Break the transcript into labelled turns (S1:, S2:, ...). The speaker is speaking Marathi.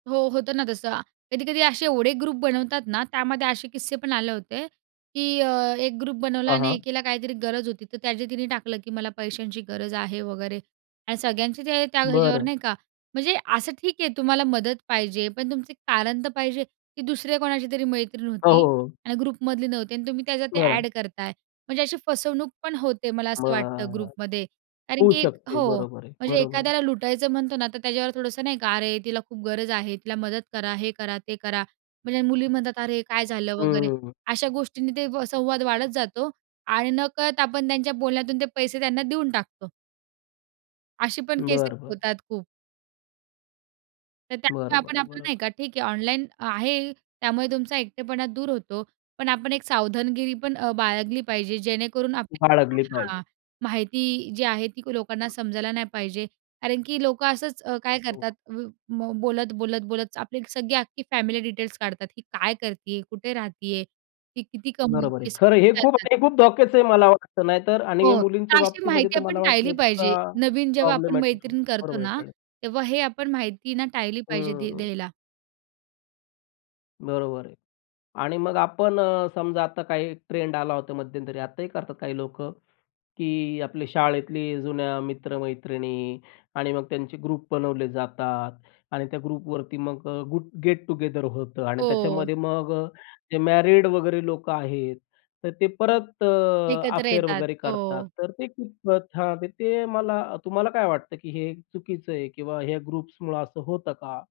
S1: हो, होतं ना तसं. कधी-कधी असे एवढे ग्रुप बनवतात ना, त्यामध्ये असे किस्से पण आले होते की अ, एक ग्रुप बनवला
S2: हां,
S1: आणि
S2: हां.
S1: एकीला काहीतरी गरज होती, तर त्याचे तिने टाकलं की मला पैशांची गरज आहे वगैरे आणि सगळ्यांचे ते त्या ह्याच्यावर
S2: बरं.
S1: नाही का म्हणजे असं ठीक आहे तुम्हाला मदत पाहिजे. पण तुमचं कारण तर पाहिजे, की दुसऱ्या कोणाची तरी मैत्रीण
S2: हो, हो,
S1: होती
S2: हो.
S1: आणि ग्रुपमधली नव्हती आणि तुम्ही त्याचं ते
S2: बरं.
S1: अ‍ॅड करताय. म्हणजे अशी फसवणूक पण होते मला असं
S2: मग
S1: वाटतं
S2: अ,
S1: ग्रुपमध्ये. कारण
S2: होऊ
S1: की
S2: शकते.
S1: हो,
S2: बरोबर आहे.
S1: म्हणजे
S2: बरोबर आहे.
S1: एखाद्याला लुटायचं म्हणतो ना तर त्याच्यावर थोडंसं नाही का अरे, तिला खूप गरज आहे. तिला मदत करा. हे करा, ते करा. म्हणजे मुली म्हणतात अरे, काय झालं वगैरे.
S2: हम्म.
S1: अशा गोष्टींनी ते व संवाद वाढत जातो आणि नकळत आपण त्यांच्या बोलण्यातून ते पैसे त्यांना देऊन टाकतो. अशी पण
S2: बरं,
S1: केसेस
S2: बरं.
S1: होतात खूप. तर त्यामुळे
S2: बरोबर
S1: आपण
S2: आहे,
S1: आपलं नाही
S2: बरोबर
S1: का ठीक आहे
S2: आहे.
S1: ऑनलाईन आहे, त्यामुळे तुमचा एकटेपणा दूर होतो. पण आपण एक सावधानगिरी पण अ, बाळगली पाहिजे जेणेकरून आपली
S2: बाळगली पाहिजे.
S1: हां. माहिती जी आहे ती लोकांना समजायला नाही पाहिजे. कारण की लोकं असंच अ, काय
S2: हो.
S1: करतात उ, म बोलत, बोलत, बोलत आपली सगळी अख्खी फॅमिली डिटेल्स काढतात. ही काय करती आहे? कुठे राहती आहे? ती किती
S2: बरोबर आहे.
S1: कमावतीयेस? ते
S2: खरं आहे
S1: सगळं
S2: हे खूप
S1: विचारतात.
S2: हे खूप धोक्याचं आहे मला वाटतं, नाहीतर आणि
S1: हो, तर
S2: मुलींच्या
S1: अशी
S2: बाबतीमध्ये
S1: माहिती
S2: तर
S1: आपण
S2: मला वाटतं
S1: टाळली पाहिजे.
S2: एक्स्ट्रा
S1: नवीन जेव्हा आपण
S2: प्रॉब्लेमॅटिक
S1: मैत्रीण करतो
S2: बरोबर आहे,
S1: ना,
S2: कळलं.
S1: तेव्हा हे आपण माहिती ना टाळली पाहिजे द्या
S2: हम्म.
S1: द्यायला.
S2: बरोबर आहे आणि मग आपण अ, समजा आता काही ट्रेंड आला होता मध्यंतरी. आताही करतात काही लोकं की आपले शाळेतली जुन्या मित्र-मैत्रिणी आणि मग त्यांचे ग्रुप बनवले जातात आणि त्या ग्रुपवरती मग गुट गेट टुगेदर होतं आणि
S1: हो.
S2: त्याच्यामध्ये मग ते मॅरीड वगैरे लोकं आहेत, तर ते परत अ,
S1: एकत्र
S2: अफेअर
S1: येतात,
S2: वगैरे करतात.
S1: हो.
S2: तर ते कितपत हां, ते मला तुम्हाला काय वाटतं की हे चुकीचं आहे किंवा ह्या ग्रुप्समुळं असं होतं का?